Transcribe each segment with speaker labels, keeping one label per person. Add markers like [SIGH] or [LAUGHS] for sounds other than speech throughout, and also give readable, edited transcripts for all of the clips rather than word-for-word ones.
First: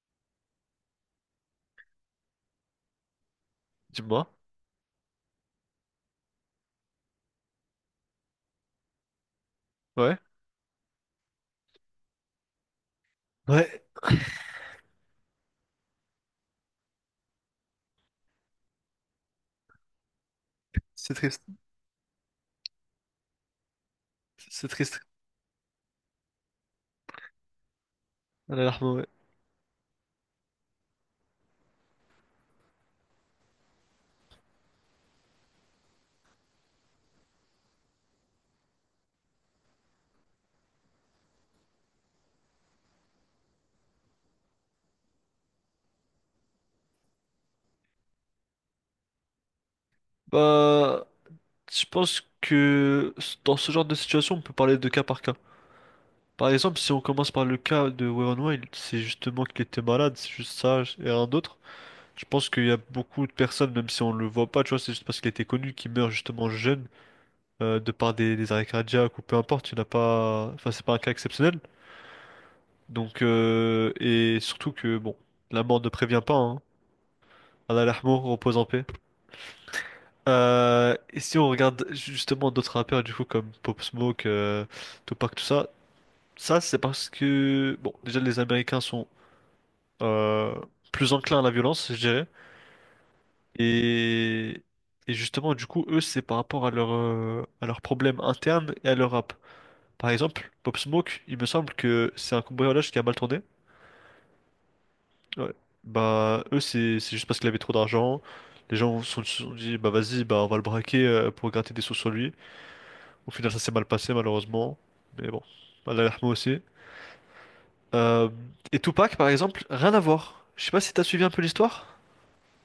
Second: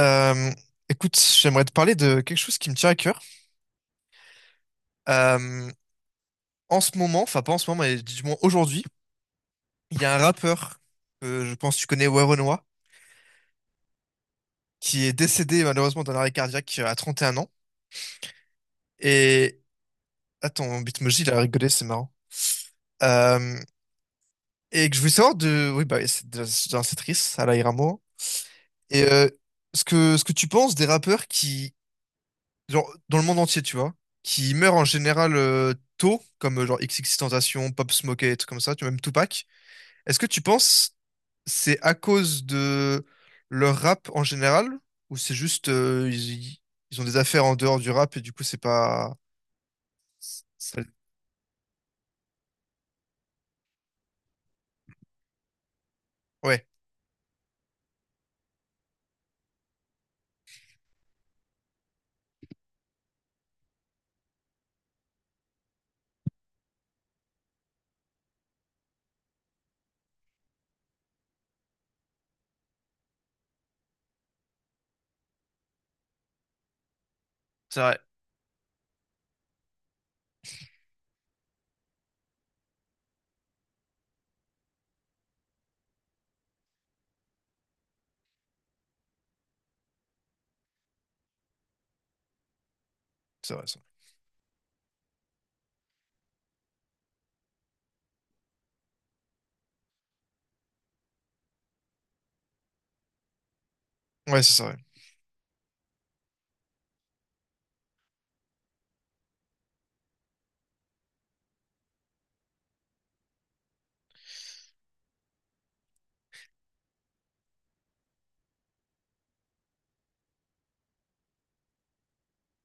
Speaker 1: Euh, Écoute, j'aimerais te parler de quelque chose qui me tient à cœur.
Speaker 2: Dis-moi.
Speaker 1: Euh, En ce moment, enfin pas en ce moment, mais du moins aujourd'hui, il y a
Speaker 2: Ouais.
Speaker 1: un rappeur, que je pense que tu connais, Werenoi,
Speaker 2: Ouais,
Speaker 1: qui est décédé malheureusement d'un arrêt cardiaque à 31 ans. Et attends, mon
Speaker 2: c'est
Speaker 1: Bitmoji, il a
Speaker 2: triste.
Speaker 1: rigolé, c'est marrant. Euh,
Speaker 2: C'est
Speaker 1: et que
Speaker 2: triste.
Speaker 1: je voulais savoir de, oui bah oui, c'est de- c'est d'un- c'est triste, à Iramo.
Speaker 2: Allah yarhamou,
Speaker 1: Et
Speaker 2: ouais.
Speaker 1: ce que tu penses des rappeurs qui, genre dans le monde entier, tu vois, qui meurent en général tôt, comme genre XXXTentacion, Pop Smoke et tout comme ça, tu vois, même Tupac. Est-ce que tu penses c'est à cause de leur rap en général, ou c'est juste ils ont des affaires en dehors du rap et du coup c'est pas c'est-
Speaker 2: Bah, je pense que dans ce genre de situation, on peut parler de cas. Par
Speaker 1: ouais,
Speaker 2: exemple, si on commence par le cas de Wayron Wild, c'est justement qu'il était malade, c'est juste ça et rien d'autre. Je pense qu'il y a beaucoup de personnes, même si on le voit pas, tu vois, c'est juste parce qu'il était connu, qui meurt justement jeune, de par des arrêts cardiaques ou peu importe, il n'y en a pas, enfin, c'est pas un cas exceptionnel. Donc, et surtout que, bon, la mort ne prévient pas, hein.
Speaker 1: c'est
Speaker 2: Allah
Speaker 1: vrai,
Speaker 2: yarhamou, repose en paix. Et si on regarde justement d'autres rappeurs, du coup, comme Pop Smoke, Tupac, tout ça, ça c'est parce que, bon, déjà les Américains sont euh, plus enclins à la violence, je dirais.
Speaker 1: c'est vrai ça.
Speaker 2: Et, et justement, du coup, eux, c'est par rapport à leur, à leurs problèmes internes et à leur rap. Par exemple, Pop Smoke, il me semble que c'est un cambriolage qui a mal tourné.
Speaker 1: Ouais, c'est ça, ouais.
Speaker 2: Ouais. Bah, eux, c'est juste parce qu'il avait trop d'argent. Les gens se sont dit, bah vas-y, bah on va le braquer pour gratter des sous sur lui. Au final, ça s'est mal passé, malheureusement. Mais bon, Allah yarhamou aussi. Euh, et Tupac, par exemple, rien à voir. Je sais pas si t'as suivi un peu l'histoire.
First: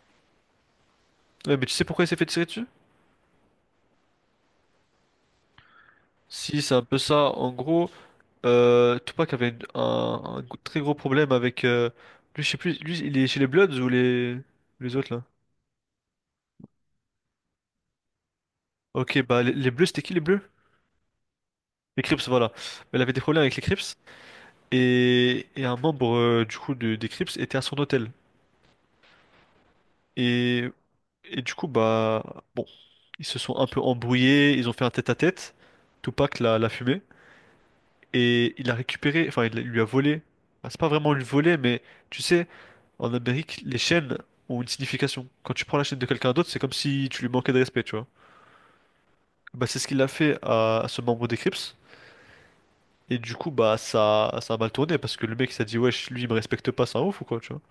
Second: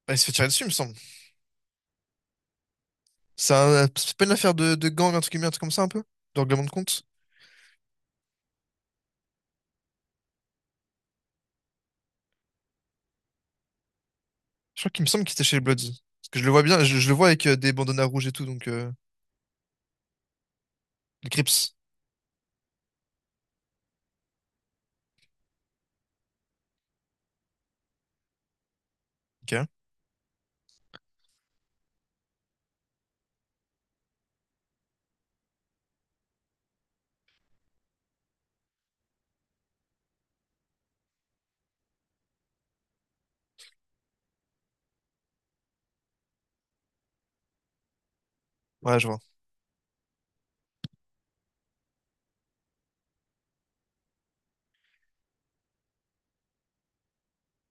Speaker 1: Bah, il se fait tirer dessus, il me semble.
Speaker 2: Ouais, mais tu sais pourquoi il s'est fait tirer dessus?
Speaker 1: C'est pas une affaire de gang, un truc comme ça, un peu, de
Speaker 2: Si,
Speaker 1: règlement de
Speaker 2: c'est un peu
Speaker 1: compte.
Speaker 2: ça. En gros, Tupac avait un très gros problème avec... lui, je sais plus, lui, il est chez les Bloods ou
Speaker 1: Je crois
Speaker 2: les
Speaker 1: qu'il me
Speaker 2: autres, là?
Speaker 1: semble qu'il était chez les Bloods parce que je le vois bien, je le vois avec des bandanas rouges et tout, donc
Speaker 2: Ok, bah, les Bleus, c'était qui, les Bleus?
Speaker 1: les Crips.
Speaker 2: Les Crips, voilà. Mais il avait des problèmes avec les Crips. Et un membre, du coup, des Crips était à son hôtel.
Speaker 1: Ok.
Speaker 2: Et Et du coup, bah, bon, ils se sont un peu embrouillés, ils ont fait un tête-à-tête. Tupac l'a fumé et il a récupéré, enfin, il lui a volé. Enfin, c'est pas vraiment lui voler, mais tu sais, en Amérique, les chaînes ont une signification. Quand tu prends la chaîne de quelqu'un d'autre, c'est comme si tu lui manquais de respect, tu vois.
Speaker 1: Ouais, je vois.
Speaker 2: Bah, c'est ce qu'il a fait à ce membre des Crips. Et du coup, bah, ça a mal tourné parce que le mec, il s'est dit, wesh, lui, il me respecte pas, c'est un ouf ou quoi, tu vois.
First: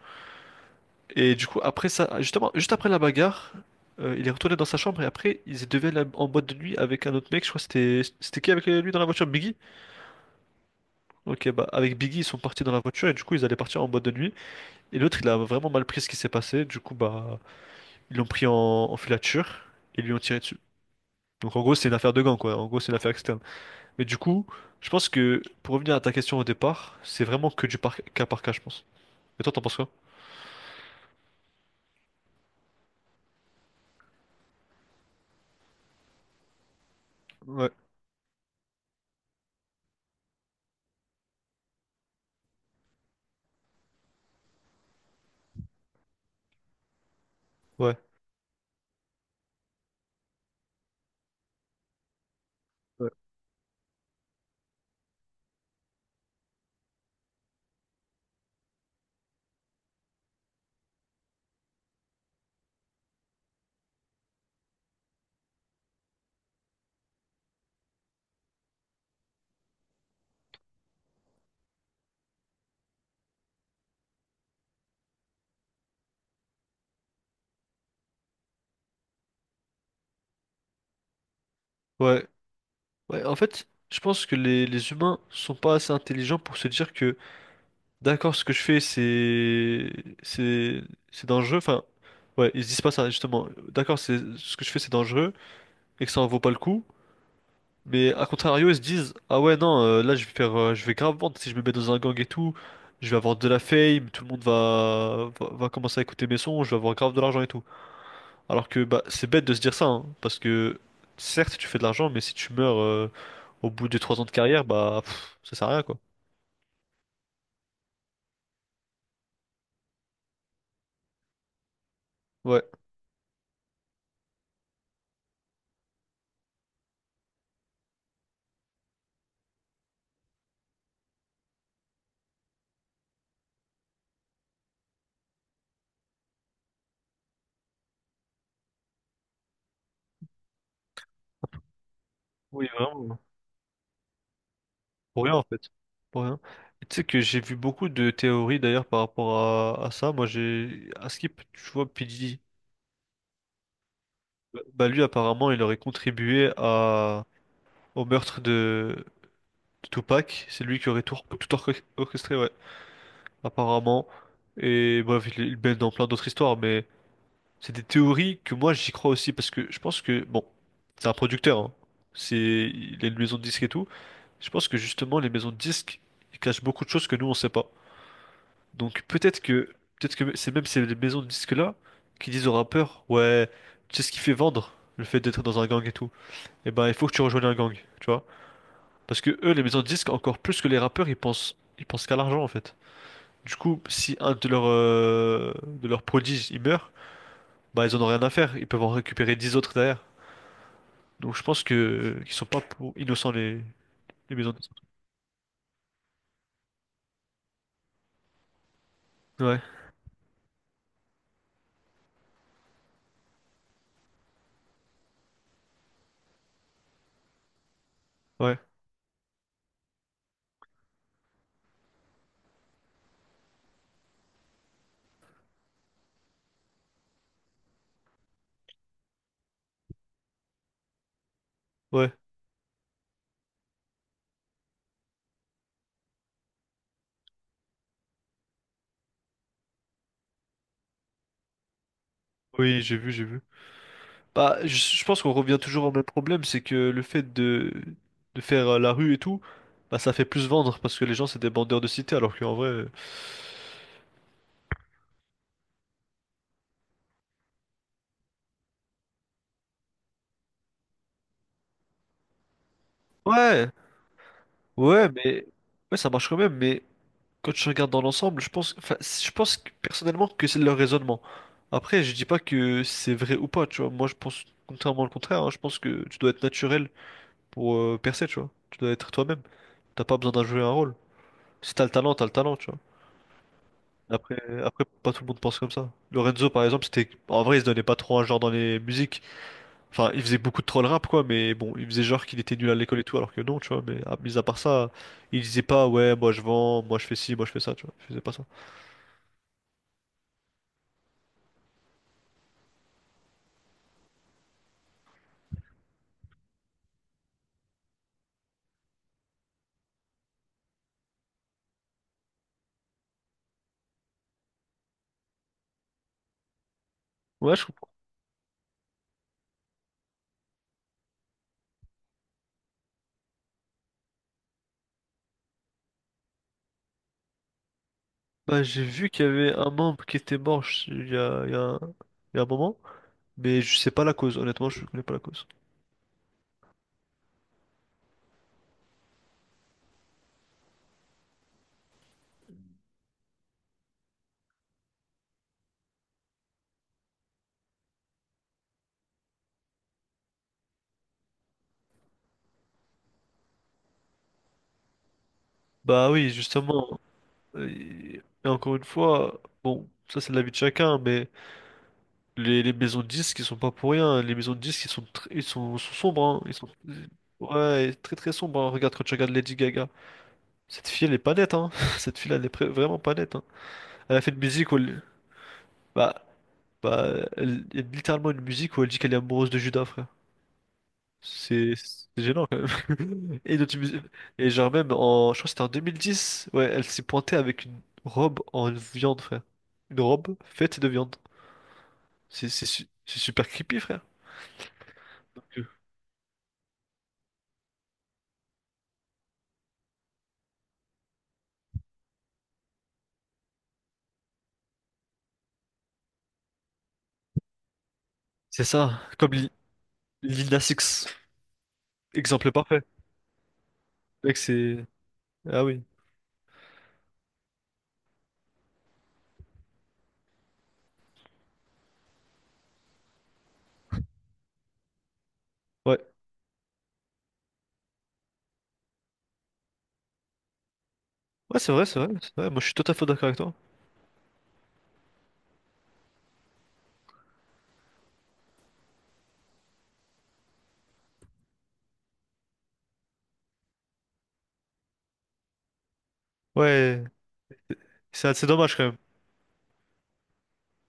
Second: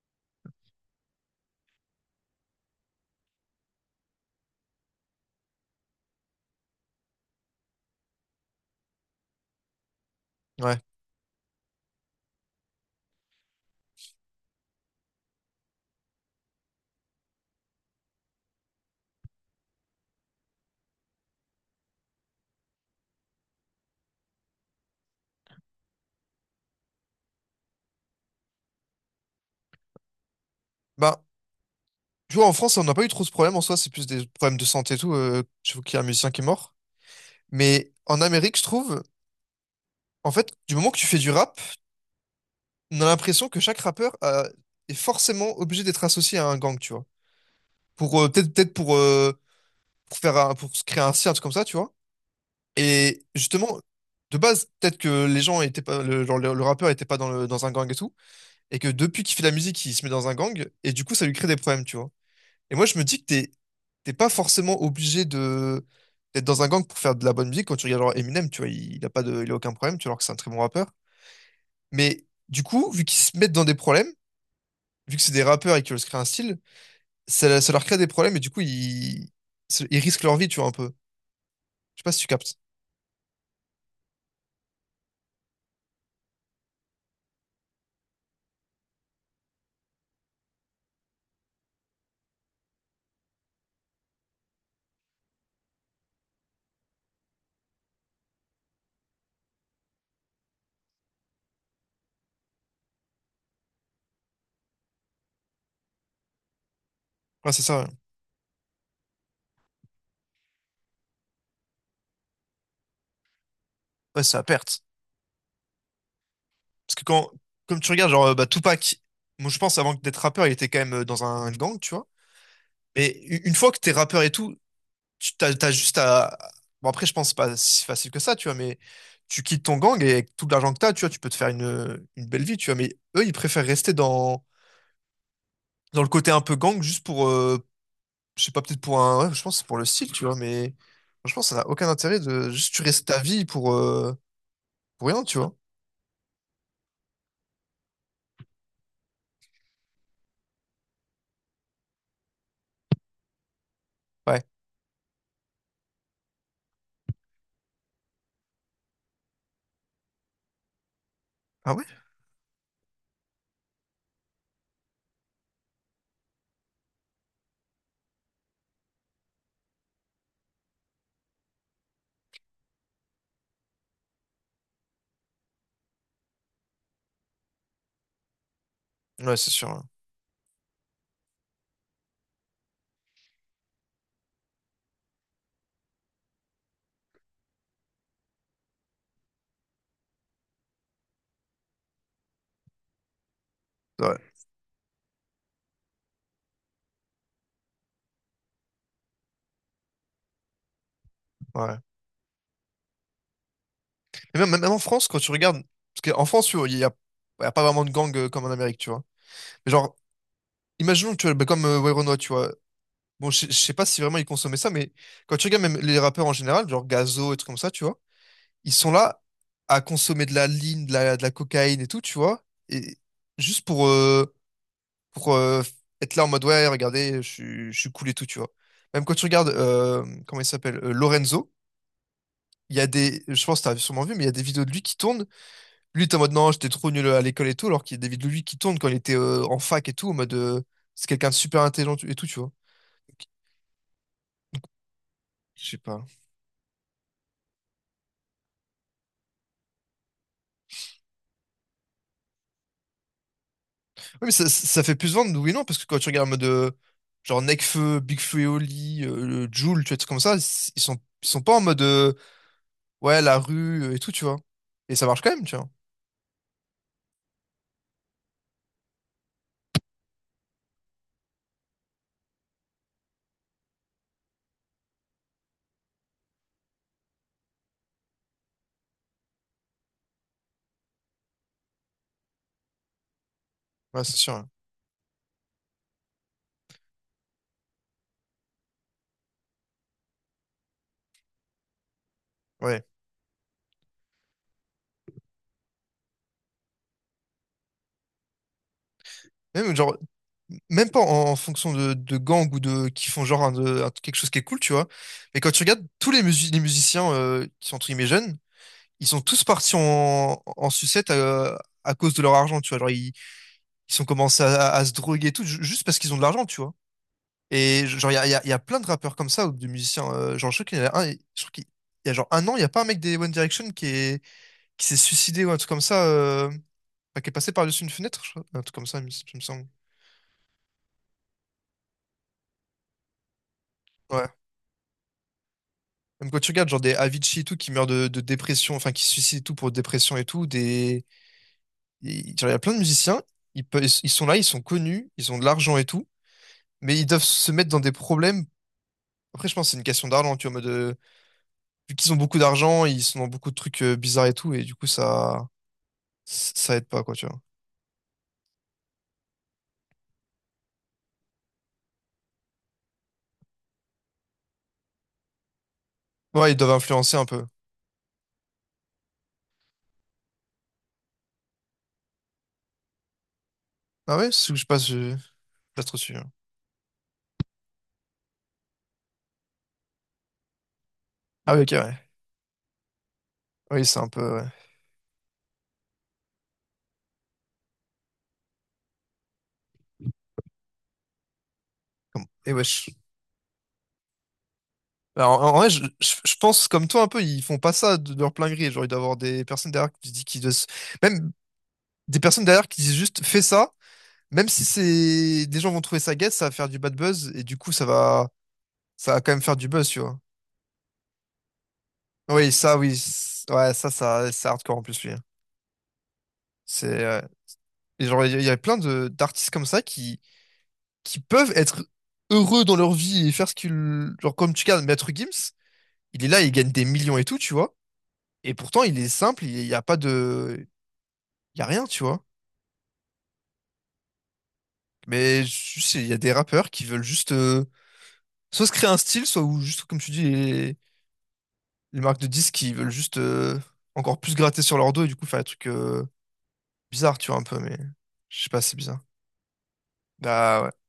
Speaker 2: Et du coup, après ça, justement, juste après la bagarre, il est retourné dans sa chambre et après, ils deviennent en boîte de nuit avec un autre mec. Je crois que c'était qui avec lui dans la voiture? Biggie?
Speaker 1: Ouais.
Speaker 2: Ok, bah avec Biggie, ils sont partis dans la voiture et du coup, ils allaient partir en boîte de nuit. Et l'autre, il a vraiment mal pris ce qui s'est passé. Du coup, bah, ils l'ont pris en filature et lui ont tiré dessus. Donc en gros, c'est une affaire de gang, quoi. En gros, c'est une affaire externe. Mais du coup, je pense que pour revenir à ta question au départ, c'est vraiment que cas par cas, je pense. Et toi, t'en penses quoi?
Speaker 1: Bah, tu vois, en France on n'a pas eu trop ce problème en soi, c'est plus des problèmes de santé et tout. Je vois qu'il y a un musicien qui est mort.
Speaker 2: Ouais,
Speaker 1: Mais en Amérique, je trouve, en fait, du moment que tu fais du rap, on a l'impression que chaque rappeur est forcément obligé d'être associé à un gang, tu vois.
Speaker 2: ouais,
Speaker 1: Pour peut-être pour pour se créer un cirque comme ça, tu vois.
Speaker 2: ouais.
Speaker 1: Et justement, de base, peut-être que les gens étaient pas genre, le rappeur était pas dans un gang et tout, et que depuis qu'il fait de la musique, il se met dans un gang, et du coup, ça lui crée des problèmes, tu vois. Et moi, je me dis que t'es pas forcément obligé de d'être dans un gang pour faire de la bonne musique. Quand tu regardes genre Eminem, tu vois, il a pas de, il a aucun problème, tu vois, alors que c'est un très bon rappeur. Mais du coup, vu qu'ils se mettent dans des problèmes, vu que c'est des rappeurs et qu'ils veulent se créer un style, ça leur crée des problèmes et du coup, ils risquent leur vie, tu vois, un peu. Je sais pas si
Speaker 2: Ouais,
Speaker 1: tu captes.
Speaker 2: Ouais, en fait, je pense que les humains sont pas assez intelligents pour se dire que, d'accord, ce que je fais, c'est, c'est dangereux. Enfin, ouais, ils se disent pas ça, justement. D'accord, c'est, ce que je fais, c'est dangereux et que ça en vaut pas le coup. Mais à contrario, ils se disent, ah ouais, non, là, je vais faire, je vais grave vendre si je me mets dans un gang et tout. Je vais avoir de la fame, tout le monde va commencer à écouter mes sons, je vais avoir grave de l'argent et
Speaker 1: Ouais,
Speaker 2: tout.
Speaker 1: c'est ça. Ouais.
Speaker 2: Alors que bah, c'est bête de se dire ça, hein, parce que certes tu fais de l'argent, mais si tu meurs au bout de trois
Speaker 1: Ouais,
Speaker 2: ans de
Speaker 1: c'est à
Speaker 2: carrière,
Speaker 1: perte.
Speaker 2: bah pff, ça sert à rien quoi.
Speaker 1: Parce que quand, comme tu regardes, genre, bah, Tupac, moi, je pense, avant d'être rappeur, il était quand même dans un gang, tu vois.
Speaker 2: Ouais.
Speaker 1: Mais une fois que t'es rappeur et tout, tu t'as juste à. Bon, après, je pense pas si facile que ça, tu vois, mais tu quittes ton gang et avec tout l'argent que t'as, tu vois, tu peux te faire une belle vie, tu vois. Mais eux, ils préfèrent rester dans le côté un peu gang juste pour, je sais pas, peut-être pour un. Ouais, je pense que c'est pour le style, tu vois, mais franchement, ça n'a aucun intérêt de
Speaker 2: Oui,
Speaker 1: juste tu restes
Speaker 2: vraiment.
Speaker 1: ta vie pour rien,
Speaker 2: Pour rien
Speaker 1: tu
Speaker 2: en
Speaker 1: vois.
Speaker 2: fait. Pour rien. Et tu sais que j'ai vu beaucoup de théories d'ailleurs par rapport à ça. Moi j'ai à Skip, tu vois, P. Diddy,
Speaker 1: Ouais.
Speaker 2: lui apparemment il aurait contribué à au meurtre de Tupac. C'est lui qui aurait tout
Speaker 1: Ah ouais?
Speaker 2: orchestré, ouais, apparemment. Et bref, il baigne dans plein d'autres histoires, mais. C'est des théories que moi j'y crois aussi parce que je pense que bon, c'est un producteur, hein. C'est il a une maison de disques et tout. Je pense que justement les maisons de disques ils cachent beaucoup de choses que nous on sait pas. Donc
Speaker 1: Ouais, c'est sûr.
Speaker 2: peut-être que c'est même ces maisons de disques là qui disent aux rappeurs ouais, tu sais ce qui fait vendre le fait d'être dans un gang et tout. Et ben il faut que tu rejoignes un gang, tu vois? Parce que eux les maisons de disques encore plus que les rappeurs ils pensent qu'à l'argent en fait. Du coup si
Speaker 1: Ouais.
Speaker 2: un de leurs prodiges il meurt, bah ils en ont rien à faire. Ils peuvent en récupérer 10 autres derrière. Donc je pense
Speaker 1: Ouais.
Speaker 2: que qu'ils sont pas pour innocents les
Speaker 1: Mais
Speaker 2: maisons de
Speaker 1: même,
Speaker 2: disques.
Speaker 1: même en France, quand tu regardes. Parce qu'en France, tu vois, il y a pas vraiment de gang comme en Amérique, tu vois.
Speaker 2: Ouais,
Speaker 1: Mais genre, imaginons, que tu vois, bah, comme Werenoi, tu vois. Bon, je sais pas si vraiment ils consommaient ça, mais quand tu regardes même les rappeurs en général, genre Gazo et trucs comme ça, tu vois,
Speaker 2: ouais,
Speaker 1: ils sont là à consommer de la ligne, de la cocaïne et tout, tu vois. Et juste pour être là en mode ouais, regardez, je suis cool et tout, tu vois. Même quand tu regardes, comment il s'appelle, Lorenzo,
Speaker 2: ouais.
Speaker 1: il y a des, je pense que t'as sûrement vu, mais il y a des vidéos de lui qui tournent. Lui, t'es en mode non, j'étais trop nul à l'école et tout, alors qu'il y a des vidéos de lui qui tournent quand il était en fac et tout, en mode c'est quelqu'un de super intelligent et tout, tu vois.
Speaker 2: Oui, j'ai vu,
Speaker 1: Ok.
Speaker 2: j'ai vu. Bah, je pense qu'on revient
Speaker 1: Je sais
Speaker 2: toujours au même
Speaker 1: pas.
Speaker 2: problème, c'est que le fait de faire la rue et tout, bah ça fait plus vendre parce que les gens c'est des bandeurs de cité, alors qu'en vrai,
Speaker 1: Oui, mais ça fait plus vendre, oui et non, parce que quand tu regardes en mode genre Nekfeu, Big Flo et Oli, Jul, tu vois, des trucs comme ça, ils sont pas en mode ouais, la
Speaker 2: ouais,
Speaker 1: rue et tout, tu vois. Et ça
Speaker 2: ouais,
Speaker 1: marche quand même,
Speaker 2: mais
Speaker 1: tu vois.
Speaker 2: ouais, ça marche quand même. Mais quand je regarde dans l'ensemble, je pense, enfin, personnellement que c'est leur raisonnement. Après, je dis pas que c'est vrai ou pas, tu vois. Moi, je pense contrairement au contraire. Hein, je pense que tu dois être naturel pour percer, tu vois. Tu dois être toi-même. T'as pas besoin d'en jouer un rôle. Si t'as le talent, t'as le talent, tu vois.
Speaker 1: Ouais, c'est sûr,
Speaker 2: Après,
Speaker 1: hein.
Speaker 2: après, pas tout le monde pense comme ça. Lorenzo, par exemple, c'était. En vrai, il se donnait pas trop un genre dans les musiques. Enfin, il faisait beaucoup de troll rap, quoi, mais bon, il faisait genre qu'il était nul à
Speaker 1: Ouais.
Speaker 2: l'école et tout, alors que non, tu vois. Mais mis à part ça, il disait pas, ouais, moi je vends, moi je fais ci, moi je fais ça, tu vois. Il faisait pas ça.
Speaker 1: Même, genre, même pas en fonction de gangs ou de qui font genre quelque chose qui est cool, tu vois. Mais quand tu regardes tous les musiciens qui sont entre guillemets jeunes, ils sont tous partis en sucette à cause de leur argent, tu vois. Genre, ils ont commencé à se droguer et tout, juste parce qu'ils ont de l'argent, tu vois.
Speaker 2: Ouais, je
Speaker 1: Et
Speaker 2: comprends.
Speaker 1: genre, il y a plein de rappeurs comme ça ou de musiciens. Genre, je crois qu'il y en a un, je crois qu'il il y a genre un an, il n'y a pas un mec des One Direction qui est, qui s'est suicidé ou un truc comme ça, enfin, qui est passé par-dessus une fenêtre, je crois,
Speaker 2: Bah,
Speaker 1: un truc
Speaker 2: j'ai
Speaker 1: comme ça,
Speaker 2: vu qu'il y
Speaker 1: il me
Speaker 2: avait
Speaker 1: semble.
Speaker 2: un membre qui était mort il y a, il y a un moment, mais je sais pas la
Speaker 1: Ouais.
Speaker 2: cause, honnêtement, je connais pas la cause.
Speaker 1: Même quand tu regardes genre des Avicii et tout qui meurent de dépression, enfin qui se suicident et tout pour dépression et tout, des. Genre, il y a plein de musiciens, ils sont là, ils sont connus, ils ont de l'argent et tout, mais ils doivent se mettre dans des problèmes. Après, je pense que c'est une question d'argent, tu vois, en mode, vu qu'ils ont beaucoup d'argent, ils sont dans beaucoup de trucs bizarres et tout, et du coup, ça,
Speaker 2: Bah oui,
Speaker 1: ça aide
Speaker 2: justement.
Speaker 1: pas, quoi, tu vois.
Speaker 2: Et, et encore une fois, bon, ça c'est l'avis de chacun, mais les maisons de disques, ils sont pas pour rien. Hein. Les maisons de disques, ils sont, sont sombres, hein.
Speaker 1: Ouais,
Speaker 2: Ils
Speaker 1: ils
Speaker 2: sont
Speaker 1: doivent influencer un peu.
Speaker 2: ouais, et très très sombres. Hein. Regarde quand tu regardes Lady Gaga. Cette fille, elle est pas nette, hein. [LAUGHS] Cette fille-là, elle est vraiment pas nette, hein.
Speaker 1: Ah
Speaker 2: Elle a fait
Speaker 1: ouais,
Speaker 2: une
Speaker 1: c'est où je
Speaker 2: musique où
Speaker 1: passe,
Speaker 2: elle...
Speaker 1: je suis pas trop
Speaker 2: Bah,
Speaker 1: sûr.
Speaker 2: elle... il y a littéralement une musique où elle dit qu'elle est amoureuse de Judas, frère.
Speaker 1: Ah ouais, ok, ouais.
Speaker 2: C'est gênant quand même. [LAUGHS] Et, dans
Speaker 1: Oui, c'est
Speaker 2: une
Speaker 1: un peu, ouais.
Speaker 2: et genre même, en... je crois que c'était en 2010, ouais, elle s'est pointée avec une robe en viande, frère. Une robe faite de viande.
Speaker 1: Et wesh.
Speaker 2: C'est super creepy, frère.
Speaker 1: Alors,
Speaker 2: Donc,
Speaker 1: en vrai, je pense comme toi un peu, ils font pas ça de leur plein gré. Genre, il doit y avoir des personnes derrière qui disent, même des personnes derrière qui disent juste fais ça, même si c'est des gens vont trouver ça guette, ça va faire du bad buzz et du coup ça va
Speaker 2: C'est ça,
Speaker 1: ça va
Speaker 2: comme
Speaker 1: quand même
Speaker 2: Li-
Speaker 1: faire du buzz, tu vois.
Speaker 2: Lil Nas X, exemple
Speaker 1: Oui, ça,
Speaker 2: parfait.
Speaker 1: oui, ouais, ça,
Speaker 2: Mec,
Speaker 1: c'est hardcore en
Speaker 2: c'est...
Speaker 1: plus lui.
Speaker 2: Ah oui,
Speaker 1: C'est Et genre, il y a plein de d'artistes comme ça qui peuvent être heureux dans leur vie et faire ce qu'ils, genre, comme tu regardes Maître Gims,
Speaker 2: ouais.
Speaker 1: il est là, il gagne des millions et tout, tu vois. Et pourtant, il est simple, il n'y a pas de.
Speaker 2: Ouais,
Speaker 1: Il y a
Speaker 2: c'est vrai,
Speaker 1: rien,
Speaker 2: c'est
Speaker 1: tu
Speaker 2: vrai,
Speaker 1: vois.
Speaker 2: c'est vrai. Moi, je suis tout à fait d'accord avec toi.
Speaker 1: Mais juste, il y a des rappeurs qui veulent juste soit se créer un style, soit ou juste, comme tu dis, les marques de disques qui veulent juste encore plus gratter sur leur dos et du coup faire des trucs
Speaker 2: Ouais,
Speaker 1: bizarres, tu vois, un peu. Mais je
Speaker 2: c'est
Speaker 1: sais pas,
Speaker 2: dommage
Speaker 1: c'est
Speaker 2: quand même.
Speaker 1: bizarre. Bah ouais.